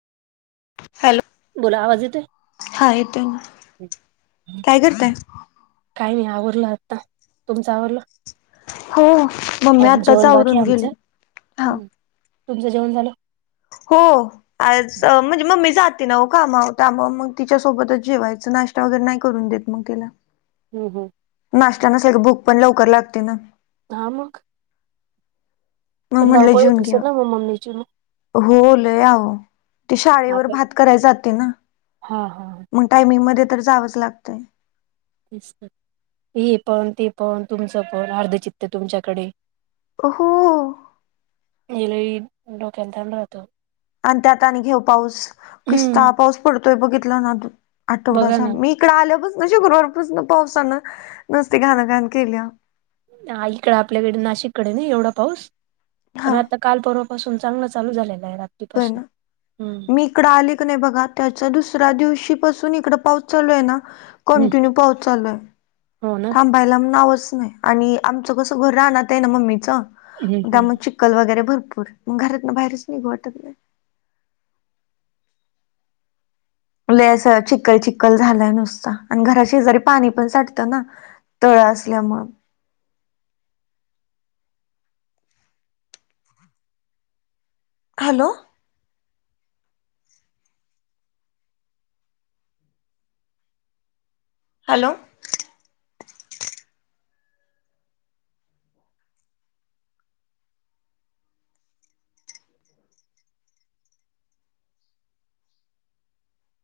Hello! बोला आवाज येतोय? हा येतोय ना. काय करताय? काही नाही आवरडलं आता तुमचं आवरलं? हो मम्मी अजून आत्ताच जेवण बाकी आवरून आहे गेली. आमचं हा. हम्. तुमचं जेवण झालं? हो. आह म्हणजे म मी जाते ना हो कामावर मग तिच्यासोबतच जेवायचं नाश जाऊदे. नाही करून देत मग तीला. हम् हम्. नाश्ता नसल्यावर बुक पण लवकर लागते ना. ह मग? मग म्हणलं धावपळ जेऊन होत असताना घ्यावं मम्मीची पण? हो लई आहो ती शाळेवर आपल्या भात कराय जाते ना. हा हा. मग टायमिंग मध्ये तर जावंच लागतं. हे पण ते पण तुमचं पण अर्ध चित्ते तुमच्याकडे. हो. ये लई डोक्याला ताण राहतो. आणि त्यात आणि घे पाऊस किस्ता हम्म पाऊस पडतोय बघितला ना बघा आठवड्याचा ना. मी इकड आल्यापासन शुक्रवारपासन पावसानं नसते घाणघाण केल्या. आईकड आपल्याकडे नाशिककडे नाही एवढा पाऊस हा प आता कालपर्वापासून चांगलं चालू झालेलं आहे रात हो ना मी इकड आले क नाही बघा त्याच्या दुसऱ्या दिवशी पासून इकड पाऊस चालू आहे ना. हम्म कंटीन्यू पाऊस चालू आहे. हो ना. बैलारामच नाही आणि आमचं कसं घर रानात आहे ना मम्मीचं हम्म हम्म. त्यामुळे चिख चकल वगैरे भरपूर मग घरात ना बाहेरच निघू वाटत नाही. लस चिकखल चिक्खल झालंय नुसत आणि घरा शेजारी पाणी पण साटतं ना. तळ असल्यामुळे. हॅलो! हॅलो!